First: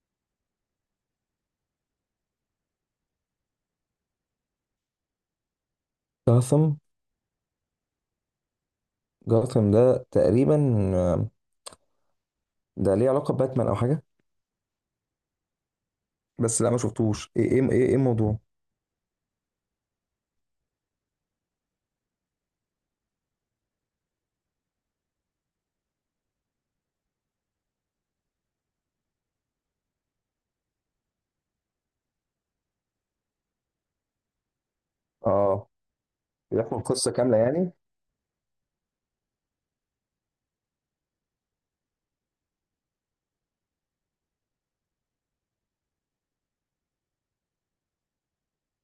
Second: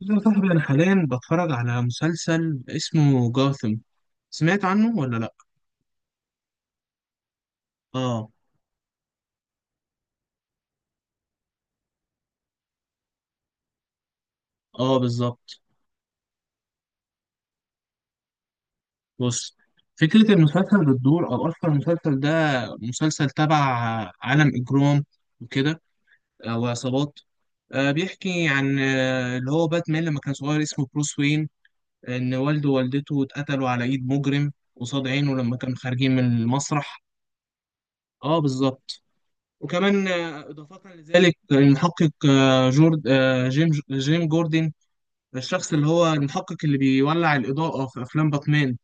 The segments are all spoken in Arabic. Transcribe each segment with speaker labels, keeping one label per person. Speaker 1: بص يا صاحبي، أنا حاليا بتفرج على مسلسل اسمه جاثم. سمعت عنه ولا لأ؟
Speaker 2: جاثم.
Speaker 1: آه.
Speaker 2: جاثم ده تقريبا. آه، ده ليه علاقة بباتمان أو حاجة؟
Speaker 1: آه بالظبط.
Speaker 2: بس لا، ما شفتوش، إيه الموضوع؟
Speaker 1: بص، فكرة المسلسل بتدور، أو أصلا المسلسل ده مسلسل تبع عالم إجرام وكده، أو عصابات. بيحكي عن اللي هو باتمان لما كان صغير اسمه بروس وين، إن والده ووالدته اتقتلوا على إيد مجرم قصاد عينه لما
Speaker 2: آه،
Speaker 1: كانوا خارجين من
Speaker 2: بيحكوا
Speaker 1: المسرح.
Speaker 2: القصة كاملة يعني؟
Speaker 1: آه بالظبط. وكمان إضافة لذلك المحقق آه، جورد آه، جيم جيم جوردن، الشخص اللي هو المحقق اللي بيولع الإضاءة في أفلام باتمان.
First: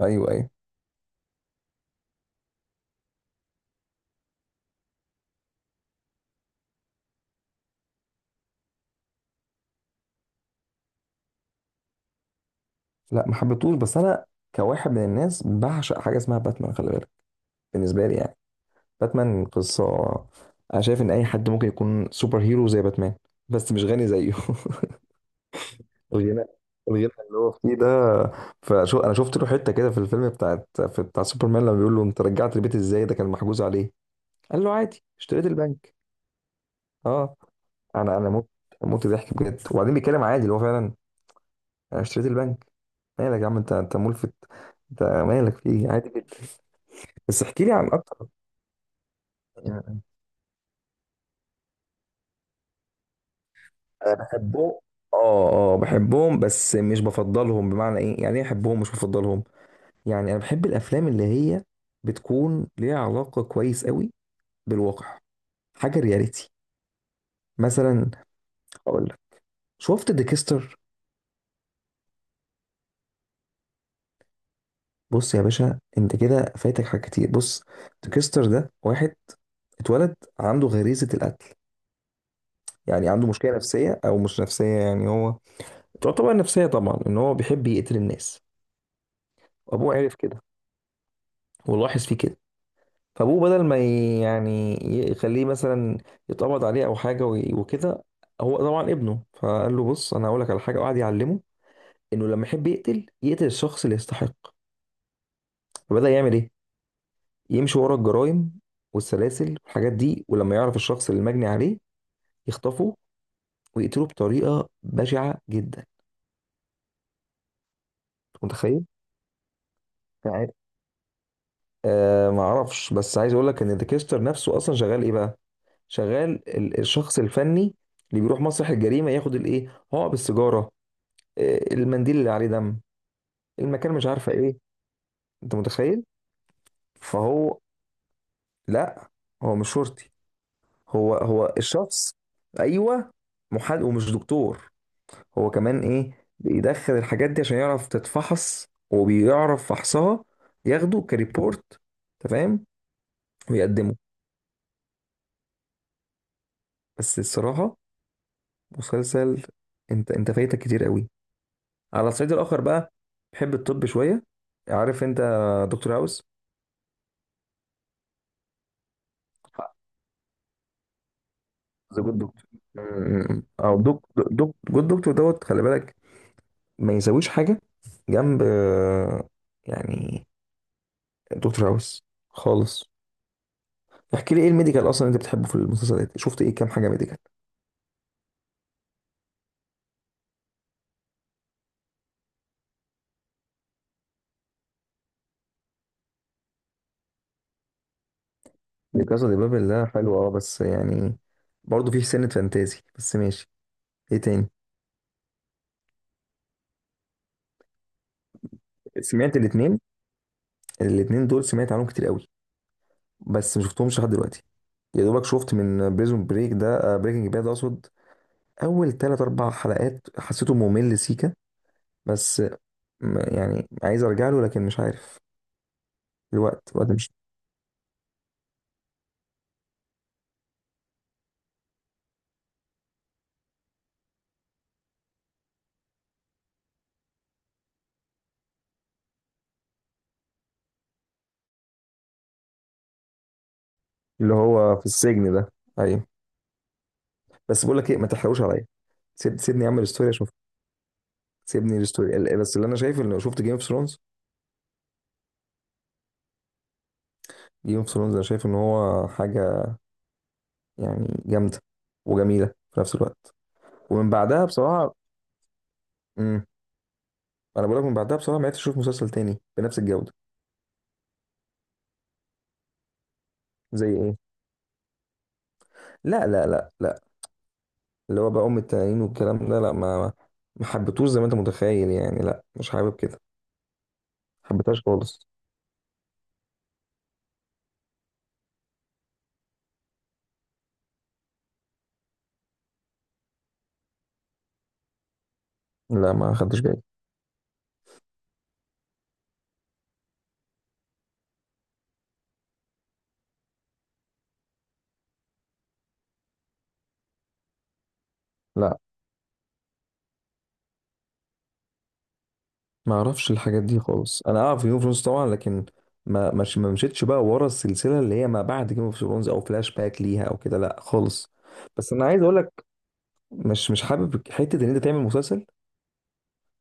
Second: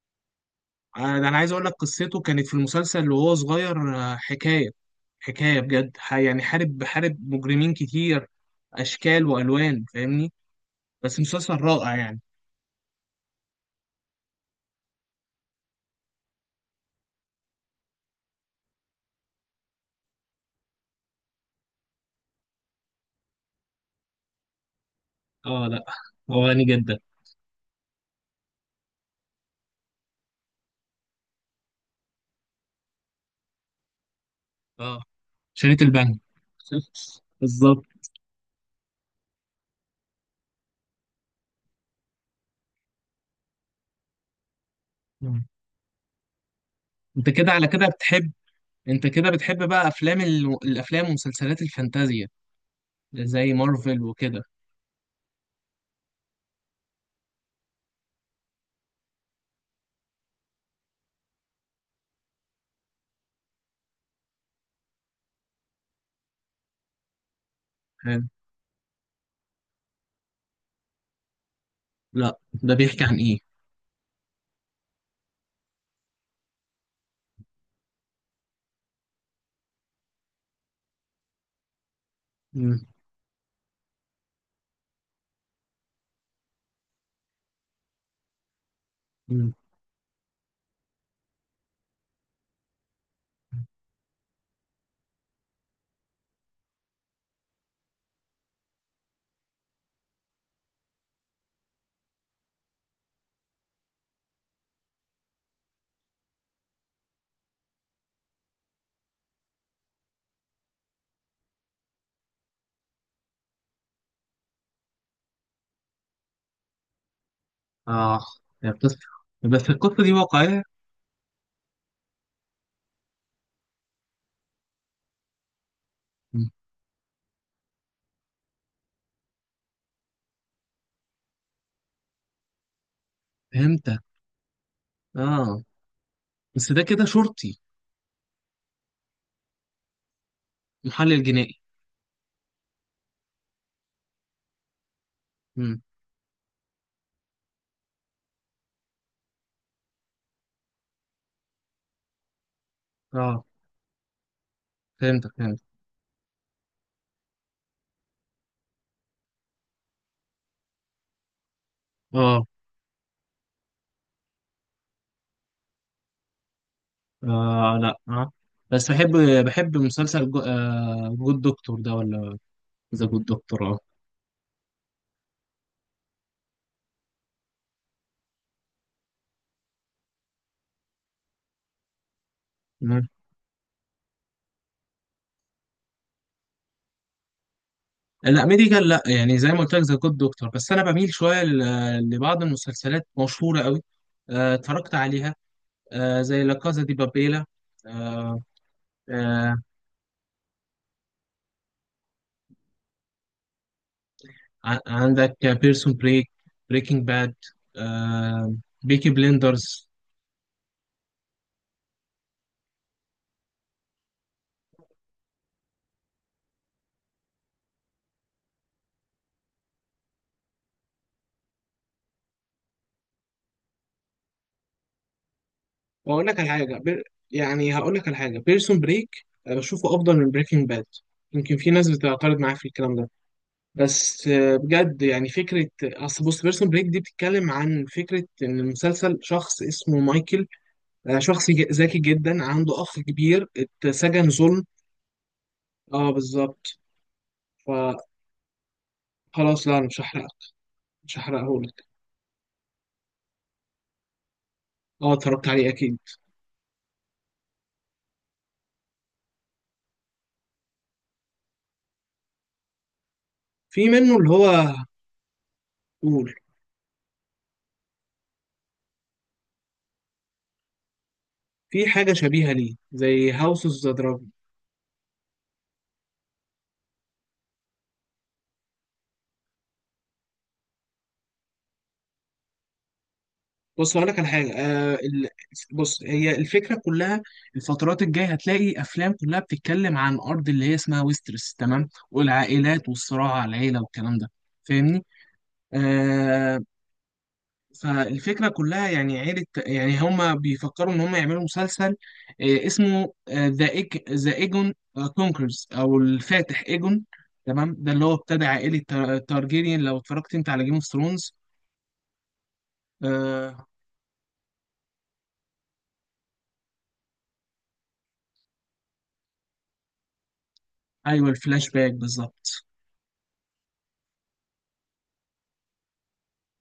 Speaker 2: أيوه أيوه.
Speaker 1: ده أنا عايز أقول لك قصته كانت في المسلسل وهو صغير. حكاية بجد يعني حارب مجرمين كتير، أشكال وألوان، فاهمني. بس مسلسل رائع يعني.
Speaker 2: لا ما حبيتهوش، بس أنا كواحد من الناس بعشق حاجة اسمها باتمان، خلي بالك. بالنسبة لي يعني، باتمان قصة. أنا شايف إن أي حد ممكن يكون سوبر هيرو زي باتمان، بس مش غني زيه.
Speaker 1: اه لا،
Speaker 2: الغنى،
Speaker 1: هو غني جدا.
Speaker 2: الغنى اللي هو فيه ده. فشو، أنا شفت له حتة كده في الفيلم بتاعت، في بتاع سوبرمان، لما بيقول له أنت رجعت البيت إزاي؟ ده كان محجوز عليه. قال له
Speaker 1: اه،
Speaker 2: عادي، اشتريت
Speaker 1: شريط
Speaker 2: البنك.
Speaker 1: البنك.
Speaker 2: اه.
Speaker 1: بالظبط.
Speaker 2: انا موت، موت ضحك بجد. وبعدين بيتكلم عادي اللي هو فعلا، انا اشتريت البنك. مالك يا عم؟ انت ملفت. انت
Speaker 1: مم.
Speaker 2: مالك؟ في ايه؟ عادي جدا.
Speaker 1: انت
Speaker 2: بس
Speaker 1: كده
Speaker 2: احكي
Speaker 1: على
Speaker 2: لي
Speaker 1: كده
Speaker 2: عن اكتر.
Speaker 1: بتحب، انت كده بتحب بقى
Speaker 2: يعني،
Speaker 1: افلام الافلام ومسلسلات الفانتازيا، زي مارفل
Speaker 2: أنا
Speaker 1: وكده.
Speaker 2: بحبهم. اه، اه بحبهم بس مش بفضلهم. بمعنى ايه؟ يعني ايه احبهم مش بفضلهم؟ يعني انا بحب الافلام اللي هي بتكون ليها علاقة كويس قوي بالواقع، حاجة رياليتي. مثلا،
Speaker 1: حلو.
Speaker 2: اقول لك، شفت ديكستر؟
Speaker 1: لا، ده بيحكي عن ايه؟
Speaker 2: بص يا باشا، انت كده فايتك حاجات كتير. بص، تكستر ده واحد اتولد عنده غريزة القتل.
Speaker 1: مم.
Speaker 2: يعني عنده مشكلة نفسية او مش نفسية، يعني هو تعتبر نفسية طبعا، ان هو بيحب يقتل الناس.
Speaker 1: مم.
Speaker 2: وابوه عرف كده، ولاحظ فيه كده. فابوه بدل ما يخليه مثلا يتقبض عليه او حاجة وكده، هو طبعا ابنه، فقال له بص، انا هقول لك على حاجة، وقعد يعلمه انه لما يحب يقتل، يقتل الشخص اللي يستحق. فبدأ يعمل ايه؟ يمشي ورا الجرائم والسلاسل والحاجات دي، ولما يعرف الشخص اللي مجني عليه يخطفه ويقتله بطريقة بشعة جدا.
Speaker 1: اه،
Speaker 2: أنت
Speaker 1: يا
Speaker 2: متخيل؟
Speaker 1: قصة، بس القصة دي
Speaker 2: يعني،
Speaker 1: واقعية.
Speaker 2: آه ما اعرفش، بس عايز اقول لك ان ديكستر نفسه اصلا شغال ايه بقى؟ شغال
Speaker 1: مم.
Speaker 2: الشخص الفني اللي بيروح مسرح الجريمة ياخد الايه؟ هو السيجارة، المنديل اللي عليه دم، المكان،
Speaker 1: فهمتك.
Speaker 2: مش عارفة ايه. انت
Speaker 1: اه،
Speaker 2: متخيل؟
Speaker 1: بس ده كده
Speaker 2: فهو،
Speaker 1: شرطي.
Speaker 2: لا، هو مش شرطي. هو
Speaker 1: محلل
Speaker 2: هو
Speaker 1: جنائي.
Speaker 2: الشخص، ايوه، محامي ومش دكتور. هو كمان
Speaker 1: مم.
Speaker 2: ايه، بيدخل الحاجات دي عشان يعرف تتفحص، وبيعرف فحصها. ياخده كريبورت، تمام،
Speaker 1: اه،
Speaker 2: ويقدمه.
Speaker 1: فهمتك، فهمت.
Speaker 2: بس الصراحة مسلسل، انت فايتك كتير قوي. على الصعيد
Speaker 1: اه.
Speaker 2: الاخر بقى، بحب الطب شوية. عارف انت دكتور هاوس؟
Speaker 1: اه لا، اه، بس بحب مسلسل جود دكتور ده،
Speaker 2: ذا جود
Speaker 1: ولا
Speaker 2: دكتور،
Speaker 1: ذا جود دكتور؟
Speaker 2: او دك جود دكتور دوت، خلي بالك، ما يساويش حاجة جنب، يعني، دكتور هاوس خالص.
Speaker 1: اه
Speaker 2: احكي لي، ايه الميديكال اصلا انت بتحبه في المسلسلات؟ شفت ايه؟ كام حاجة ميديكال؟
Speaker 1: لا، ميديكال لا، يعني زي ما قلت لك ذا جود دكتور، بس انا بميل شويه لبعض المسلسلات مشهوره قوي. اتفرجت عليها زي لا كازا دي بابيلا. آه،
Speaker 2: دي كاسا دي
Speaker 1: آه،
Speaker 2: بابل ده حلو، اه، بس يعني برضه فيه سنة فانتازي، بس ماشي. ايه تاني؟
Speaker 1: عندك بيرسون بريك، بريكنج باد، بيكي
Speaker 2: سمعت الاتنين،
Speaker 1: بليندرز.
Speaker 2: الاتنين دول سمعت عنهم كتير قوي، بس ما شفتهمش لحد دلوقتي. يا دوبك شفت من بريزون بريك ده، بريكنج باد اقصد، اول تلات اربع حلقات، حسيته ممل سيكا. بس يعني عايز ارجع له لكن مش عارف.
Speaker 1: واقول لك على
Speaker 2: الوقت
Speaker 1: حاجه
Speaker 2: الوقت مش.
Speaker 1: يعني هقول لك على حاجه بيرسون بريك، بشوفه افضل من بريكنج باد. يمكن في ناس بتعترض معايا في الكلام ده، بس بجد يعني فكرة، أصل بص بيرسون بريك دي بتتكلم عن فكرة إن المسلسل شخص اسمه مايكل، شخص ذكي جدا، عنده أخ كبير اتسجن
Speaker 2: اللي
Speaker 1: ظلم.
Speaker 2: هو في السجن ده، ايوه.
Speaker 1: اه بالظبط.
Speaker 2: بس بقول لك ايه، ما تحرقوش عليا. سيبني
Speaker 1: فخلاص، لا أنا
Speaker 2: اعمل
Speaker 1: مش
Speaker 2: ستوري
Speaker 1: هحرقه،
Speaker 2: اشوف.
Speaker 1: مش
Speaker 2: سيبني
Speaker 1: هحرقهولك.
Speaker 2: الستوري. بس اللي انا شايف، اللي شفت جيم اوف ثرونز،
Speaker 1: اه، اتفرجت عليه أكيد.
Speaker 2: جيم اوف ثرونز، انا شايف ان هو حاجة، يعني، جامدة وجميلة في نفس الوقت.
Speaker 1: في
Speaker 2: ومن
Speaker 1: منه اللي
Speaker 2: بعدها
Speaker 1: هو.
Speaker 2: بصراحة،
Speaker 1: قول.
Speaker 2: امم، انا بقول لك من بعدها بصراحة ما عرفتش اشوف مسلسل تاني بنفس الجودة.
Speaker 1: في حاجة شبيهة ليه زي هاوس اوف
Speaker 2: زي
Speaker 1: ذا.
Speaker 2: ايه؟ لا، اللي هو بقى ام التنانين والكلام ده، لا، ما ما حبيتوش، زي ما انت متخيل يعني، لا مش حابب كده.
Speaker 1: بص هقول لك على
Speaker 2: ما
Speaker 1: حاجه
Speaker 2: حبيتهاش خالص.
Speaker 1: بص هي الفكره كلها، الفترات الجايه هتلاقي افلام كلها بتتكلم عن ارض اللي هي اسمها ويسترس، تمام، والعائلات والصراع على العيله والكلام ده. فاهمني.
Speaker 2: لا، ما
Speaker 1: آه.
Speaker 2: خدتش بالي.
Speaker 1: فالفكره كلها يعني عيله، يعني هما بيفكروا ان هما يعملوا مسلسل، آه اسمه ذا ايجون كونكرز، او الفاتح ايجون. تمام، ده اللي هو ابتدى
Speaker 2: لا،
Speaker 1: عائله تارجيريان لو اتفرجت انت على جيم اوف ثرونز.
Speaker 2: ما اعرفش الحاجات
Speaker 1: آه.
Speaker 2: دي خالص. انا اعرف جيم اوف ثرونز طبعا، لكن ما، مش ما مشيتش بقى ورا السلسلة اللي هي ما بعد جيم اوف ثرونز، او فلاش باك ليها او كده، لا
Speaker 1: ايوه
Speaker 2: خالص.
Speaker 1: الفلاش باك
Speaker 2: بس انا عايز اقول لك،
Speaker 1: بالظبط.
Speaker 2: مش حابب حتة ان انت تعمل مسلسل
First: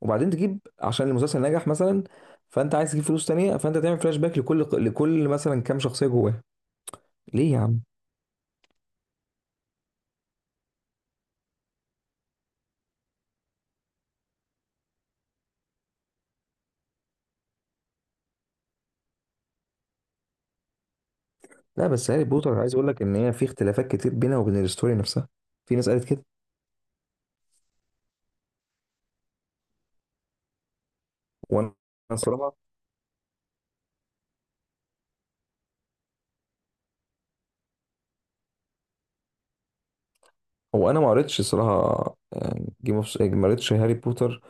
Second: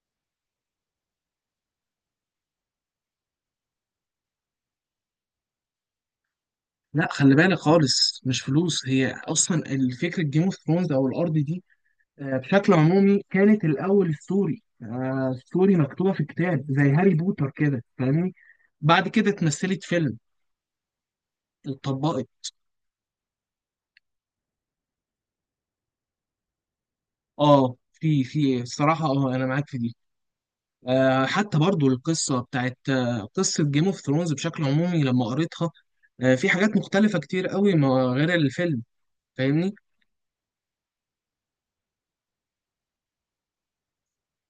Speaker 2: وبعدين تجيب، عشان المسلسل نجح مثلا، فانت عايز تجيب فلوس تانية، فانت تعمل فلاش باك لكل مثلا كام شخصية جواه.
Speaker 1: لا خلي
Speaker 2: ليه
Speaker 1: بالك،
Speaker 2: يا عم؟
Speaker 1: خالص مش فلوس، هي اصلا الفكره جيم اوف ثرونز او الارض دي. بشكل عمومي كانت الاول ستوري، ستوري مكتوبه في كتاب زي هاري بوتر كده، فاهمني. بعد كده اتمثلت فيلم،
Speaker 2: لا، بس هاري
Speaker 1: اتطبقت.
Speaker 2: بوتر، عايز اقول لك ان هي في اختلافات كتير بينها وبين الستوري نفسها. في ناس قالت كده.
Speaker 1: اه، في الصراحه، اه انا معاك في دي. حتى
Speaker 2: وانا
Speaker 1: برضو القصه
Speaker 2: الصراحة،
Speaker 1: بتاعت قصه جيم اوف ثرونز بشكل عمومي لما قريتها. في حاجات مختلفه كتير قوي ما غير الفيلم، فاهمني.
Speaker 2: هو انا ما قريتش الصراحة جيم اوف، ما قريتش هاري بوتر،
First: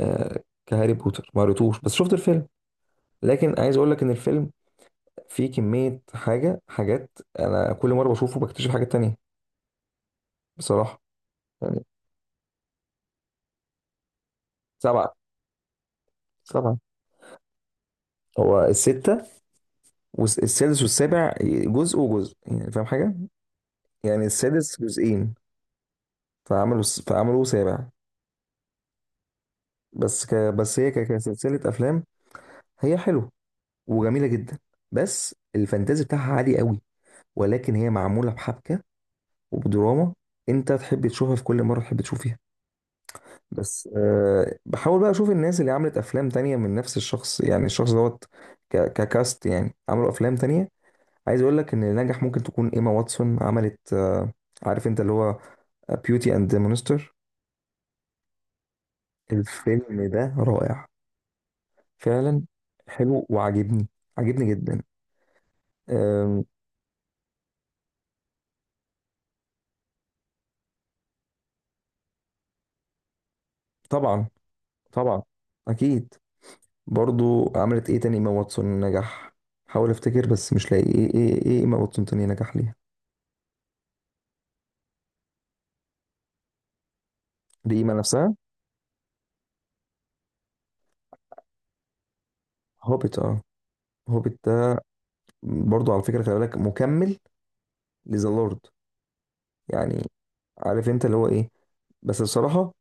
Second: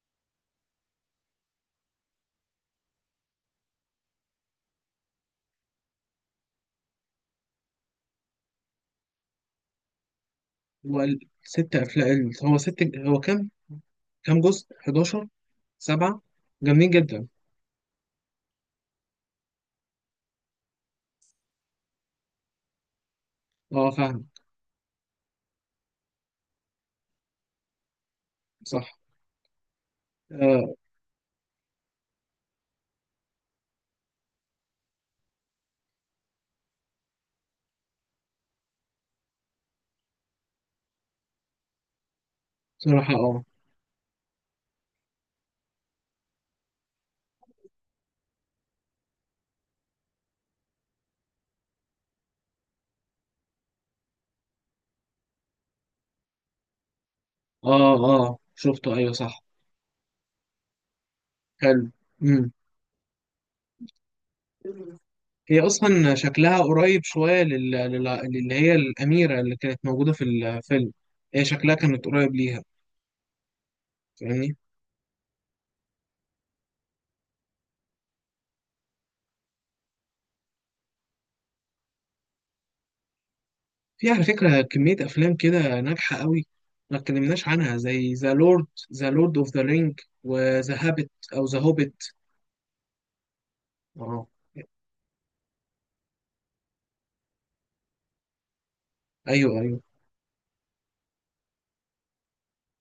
Speaker 2: كهاري بوتر ما قريتوش، بس شفت الفيلم. لكن عايز اقول لك ان الفيلم فيه كمية حاجات، انا كل مرة بشوفه بكتشف حاجات تانية، بصراحة.
Speaker 1: هو ست
Speaker 2: يعني،
Speaker 1: افلام، هو ست، هو كام جزء
Speaker 2: سبعة.
Speaker 1: 11؟ سبعة،
Speaker 2: سبعة.
Speaker 1: جامدين جدا.
Speaker 2: هو الستة، والسادس والسابع جزء وجزء، يعني فاهم حاجة؟
Speaker 1: اه
Speaker 2: يعني
Speaker 1: فاهم،
Speaker 2: السادس جزئين، فعملوا سابع.
Speaker 1: صح.
Speaker 2: بس ك،
Speaker 1: آه،
Speaker 2: بس هي ك، كسلسلة أفلام، هي حلوة وجميلة جدا. بس الفانتازي بتاعها عالي قوي، ولكن هي معمولة بحبكة وبدراما، أنت تحب تشوفها في كل مرة تحب تشوف فيها.
Speaker 1: بصراحة. اه
Speaker 2: بس أه بحاول بقى أشوف الناس اللي عملت أفلام تانية من نفس الشخص، يعني الشخص دوت، ك، ككاست، يعني عملوا أفلام تانية. عايز أقول لك إن اللي نجح، ممكن تكون إيما واتسون، عملت عارف أنت اللي هو بيوتي اند ذا مونستر.
Speaker 1: اه اه شفته، ايوه صح.
Speaker 2: الفيلم ده رائع
Speaker 1: حلو. امم
Speaker 2: فعلا. حلو وعاجبني، عاجبني جدا.
Speaker 1: هي اصلا
Speaker 2: أم،
Speaker 1: شكلها قريب شوية اللي هي الأميرة اللي كانت موجودة في الفيلم، هي شكلها كانت قريب ليها،
Speaker 2: طبعا،
Speaker 1: فاهمني.
Speaker 2: طبعا، اكيد. برضو عملت ايه تاني ايما واتسون نجح؟ حاول افتكر بس مش لاقي، ايه ايما واتسون تاني نجح ليها؟
Speaker 1: في على فكرة كمية أفلام كده ناجحة قوي ما اتكلمناش عنها،
Speaker 2: لإيما
Speaker 1: زي
Speaker 2: نفسها.
Speaker 1: ذا لورد اوف ذا رينج، وذا هابت او ذا هوبت.
Speaker 2: هوبيت، اه.
Speaker 1: اه.
Speaker 2: هوبيت ده، برضو على فكرة خلي بالك، مكمل لذا لورد.
Speaker 1: ايوه ايوه.
Speaker 2: يعني عارف انت اللي هو ايه، بس بصراحة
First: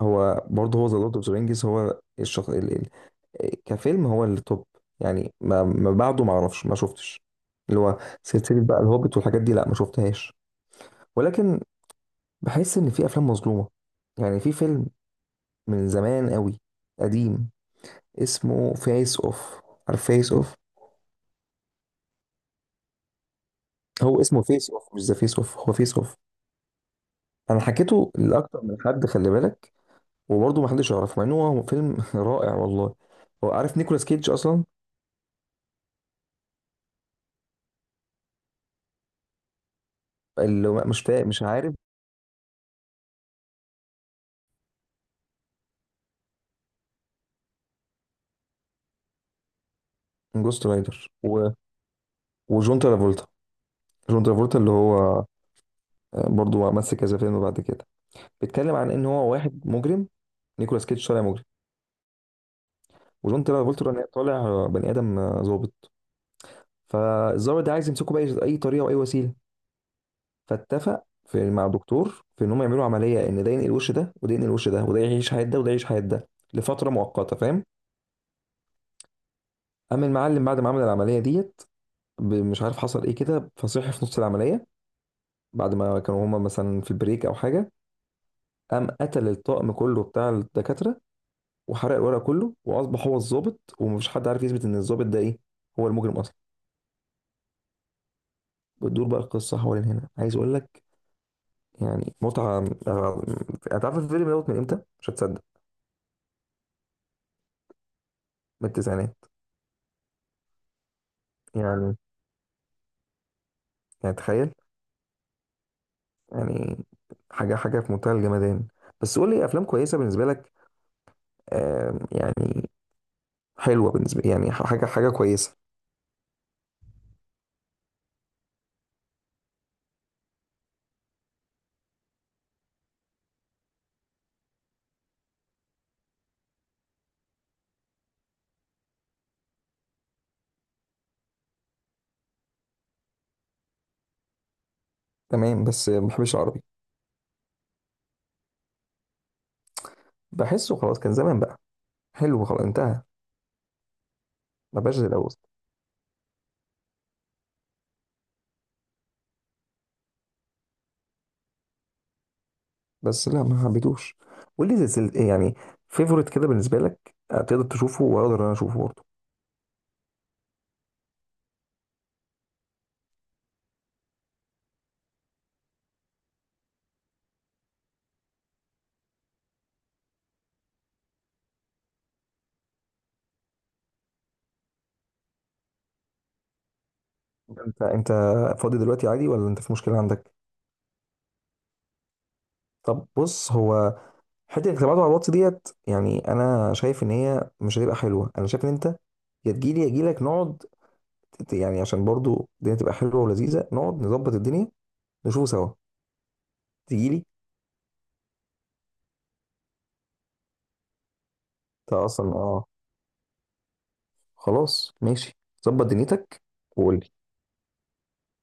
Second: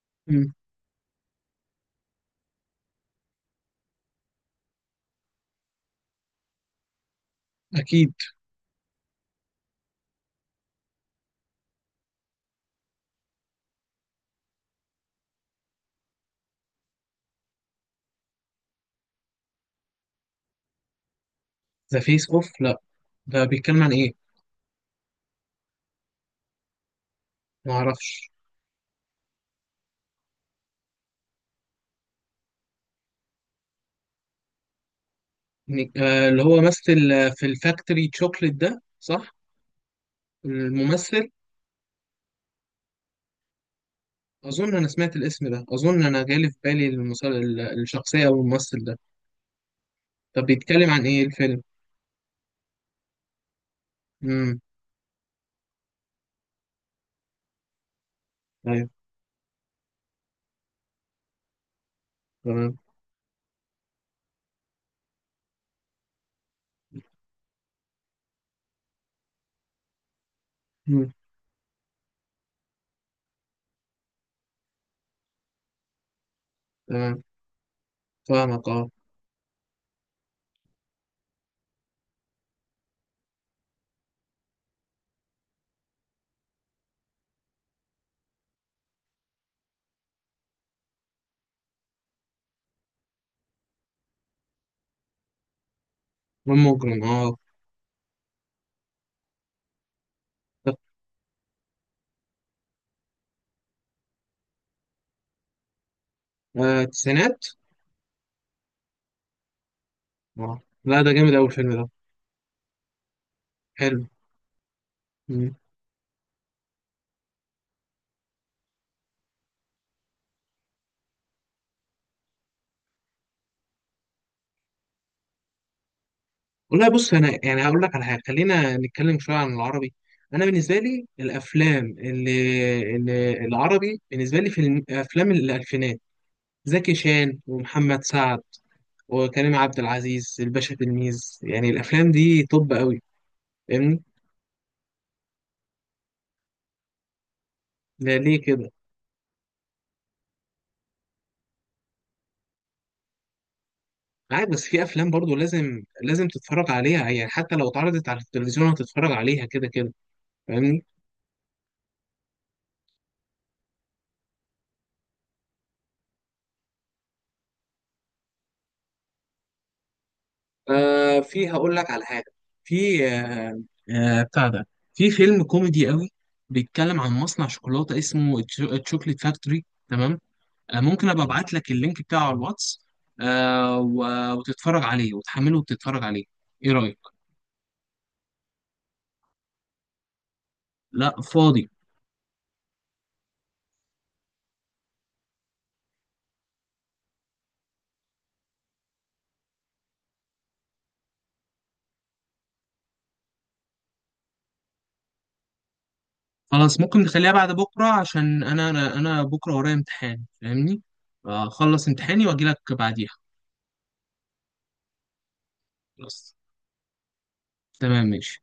Speaker 2: هو
Speaker 1: امم
Speaker 2: برضه، هو ذا لورد اوف ذا رينجز هو الشخص، كفيلم هو اللي توب. يعني ما بعده ما اعرفش، ما شفتش اللي هو
Speaker 1: اكيد.
Speaker 2: سلسلة بقى الهوبيت والحاجات دي، لا ما شفتهاش. ولكن بحس ان في افلام مظلومة. يعني في فيلم من زمان قوي، قديم، اسمه فيس اوف. عارف فيس اوف؟
Speaker 1: ذا فيس اوف، لا ده بيتكلم عن ايه؟
Speaker 2: هو اسمه فيس اوف، مش ذا فيس اوف، هو فيس اوف. انا
Speaker 1: ما
Speaker 2: حكيته
Speaker 1: اعرفش.
Speaker 2: لاكتر من حد، خلي بالك، وبرضه ما حدش يعرف، مع انه هو فيلم رائع والله. هو عارف نيكولاس كيدج اصلا؟
Speaker 1: اللي هو مثل في الفاكتوري تشوكلت ده، صح؟
Speaker 2: اللي هو مش فا،
Speaker 1: الممثل،
Speaker 2: مش عارف.
Speaker 1: اظن انا سمعت الاسم ده، اظن انا جالي في بالي الشخصية او الممثل ده. طب
Speaker 2: جوست
Speaker 1: بيتكلم عن
Speaker 2: رايدر،
Speaker 1: ايه
Speaker 2: و،
Speaker 1: الفيلم؟
Speaker 2: وجون ترافولتا. جون ترافولتا
Speaker 1: امم
Speaker 2: اللي هو برضه مثل كذا فيلم بعد كده. بيتكلم
Speaker 1: ايوه،
Speaker 2: عن ان هو واحد مجرم، نيكولاس كيدج طالع مجرم،
Speaker 1: تمام.
Speaker 2: وجون ترافولتا طالع بني ادم، ظابط. فالظابط ده عايز يمسكه باي اي طريقه واي وسيله، فاتفق
Speaker 1: مم،
Speaker 2: في مع الدكتور في ان هم يعملوا عمليه، ان ده ينقل وش ده وده ينقل وش ده، وده يعيش حياه ده وده يعيش حياه ده لفتره
Speaker 1: تمام،
Speaker 2: مؤقته، فاهم؟
Speaker 1: فاهمك، اه.
Speaker 2: اما المعلم بعد ما عمل العمليه ديت، مش عارف حصل ايه كده، فصحي في نص العمليه بعد ما كانوا هما مثلا في بريك او حاجه، قام قتل الطاقم كله بتاع الدكاتره، وحرق الورق كله، واصبح هو الضابط، ومفيش حد عارف يثبت ان الضابط ده ايه، هو المجرم اصلا.
Speaker 1: مجرم، اه.
Speaker 2: بتدور بقى القصه حوالين هنا. عايز اقول
Speaker 1: طب،
Speaker 2: لك، يعني، متعه. هتعرف الفيلم دوت من امتى؟ مش هتصدق.
Speaker 1: التسعينات؟
Speaker 2: من التسعينات.
Speaker 1: اه لا، ده جامد اوي الفيلم ده.
Speaker 2: يعني،
Speaker 1: حلو.
Speaker 2: يعني تخيل، يعني، حاجه في منتهى الجمدان. بس قول لي افلام كويسه بالنسبه لك. يعني حلوه بالنسبه، يعني حاجه كويسه.
Speaker 1: والله بص انا يعني هقول لك على حاجه، خلينا نتكلم شويه عن العربي. انا بالنسبه لي الافلام اللي العربي بالنسبه لي في افلام الالفينات، زكي شان ومحمد سعد وكريم عبد العزيز الباشا تلميذ، يعني الافلام دي طب قوي، فاهمني.
Speaker 2: تمام، بس ما بحبش العربي،
Speaker 1: لا ليه كده؟
Speaker 2: بحسه خلاص كان زمان بقى، حلو خلاص انتهى.
Speaker 1: عادي، بس
Speaker 2: ما
Speaker 1: في
Speaker 2: بقاش زي
Speaker 1: افلام
Speaker 2: الاول.
Speaker 1: برضو لازم لازم تتفرج عليها، يعني حتى لو اتعرضت على التلفزيون هتتفرج عليها كده كده، فاهمني.
Speaker 2: بس لا، ما حبيتوش. واللي زي سل، يعني فيفورت كده بالنسبه لك، تقدر تشوفه واقدر انا اشوفه برضه.
Speaker 1: آه، في هقول لك على حاجة، في بتاع ده، في فيلم كوميدي قوي بيتكلم عن مصنع شوكولاتة اسمه تشوكليت فاكتوري، تمام. آه ممكن ابقى ابعت لك اللينك بتاعه على الواتس، آه وتتفرج عليه وتحمله وتتفرج عليه. ايه رأيك؟
Speaker 2: انت، انت فاضي دلوقتي عادي ولا انت في مشكله عندك؟
Speaker 1: لا فاضي.
Speaker 2: طب بص، هو حته انك تبعته على الواتس ديت، يعني انا شايف ان هي مش هتبقى حلوه. انا شايف ان انت يا تجيلي يا اجيلك، نقعد، يعني عشان برضه الدنيا تبقى حلوه ولذيذه، نقعد نظبط الدنيا، نشوفه سوا.
Speaker 1: خلاص ممكن
Speaker 2: تجيلي.
Speaker 1: نخليها بعد بكرة عشان انا انا أنا بكرة ورايا امتحان، فاهمني. اخلص
Speaker 2: انت اصلا
Speaker 1: امتحاني واجي
Speaker 2: اه.
Speaker 1: لك بعديها.
Speaker 2: خلاص ماشي، ظبط
Speaker 1: خلاص.
Speaker 2: دنيتك، وقول لي.
Speaker 1: تمام ماشي.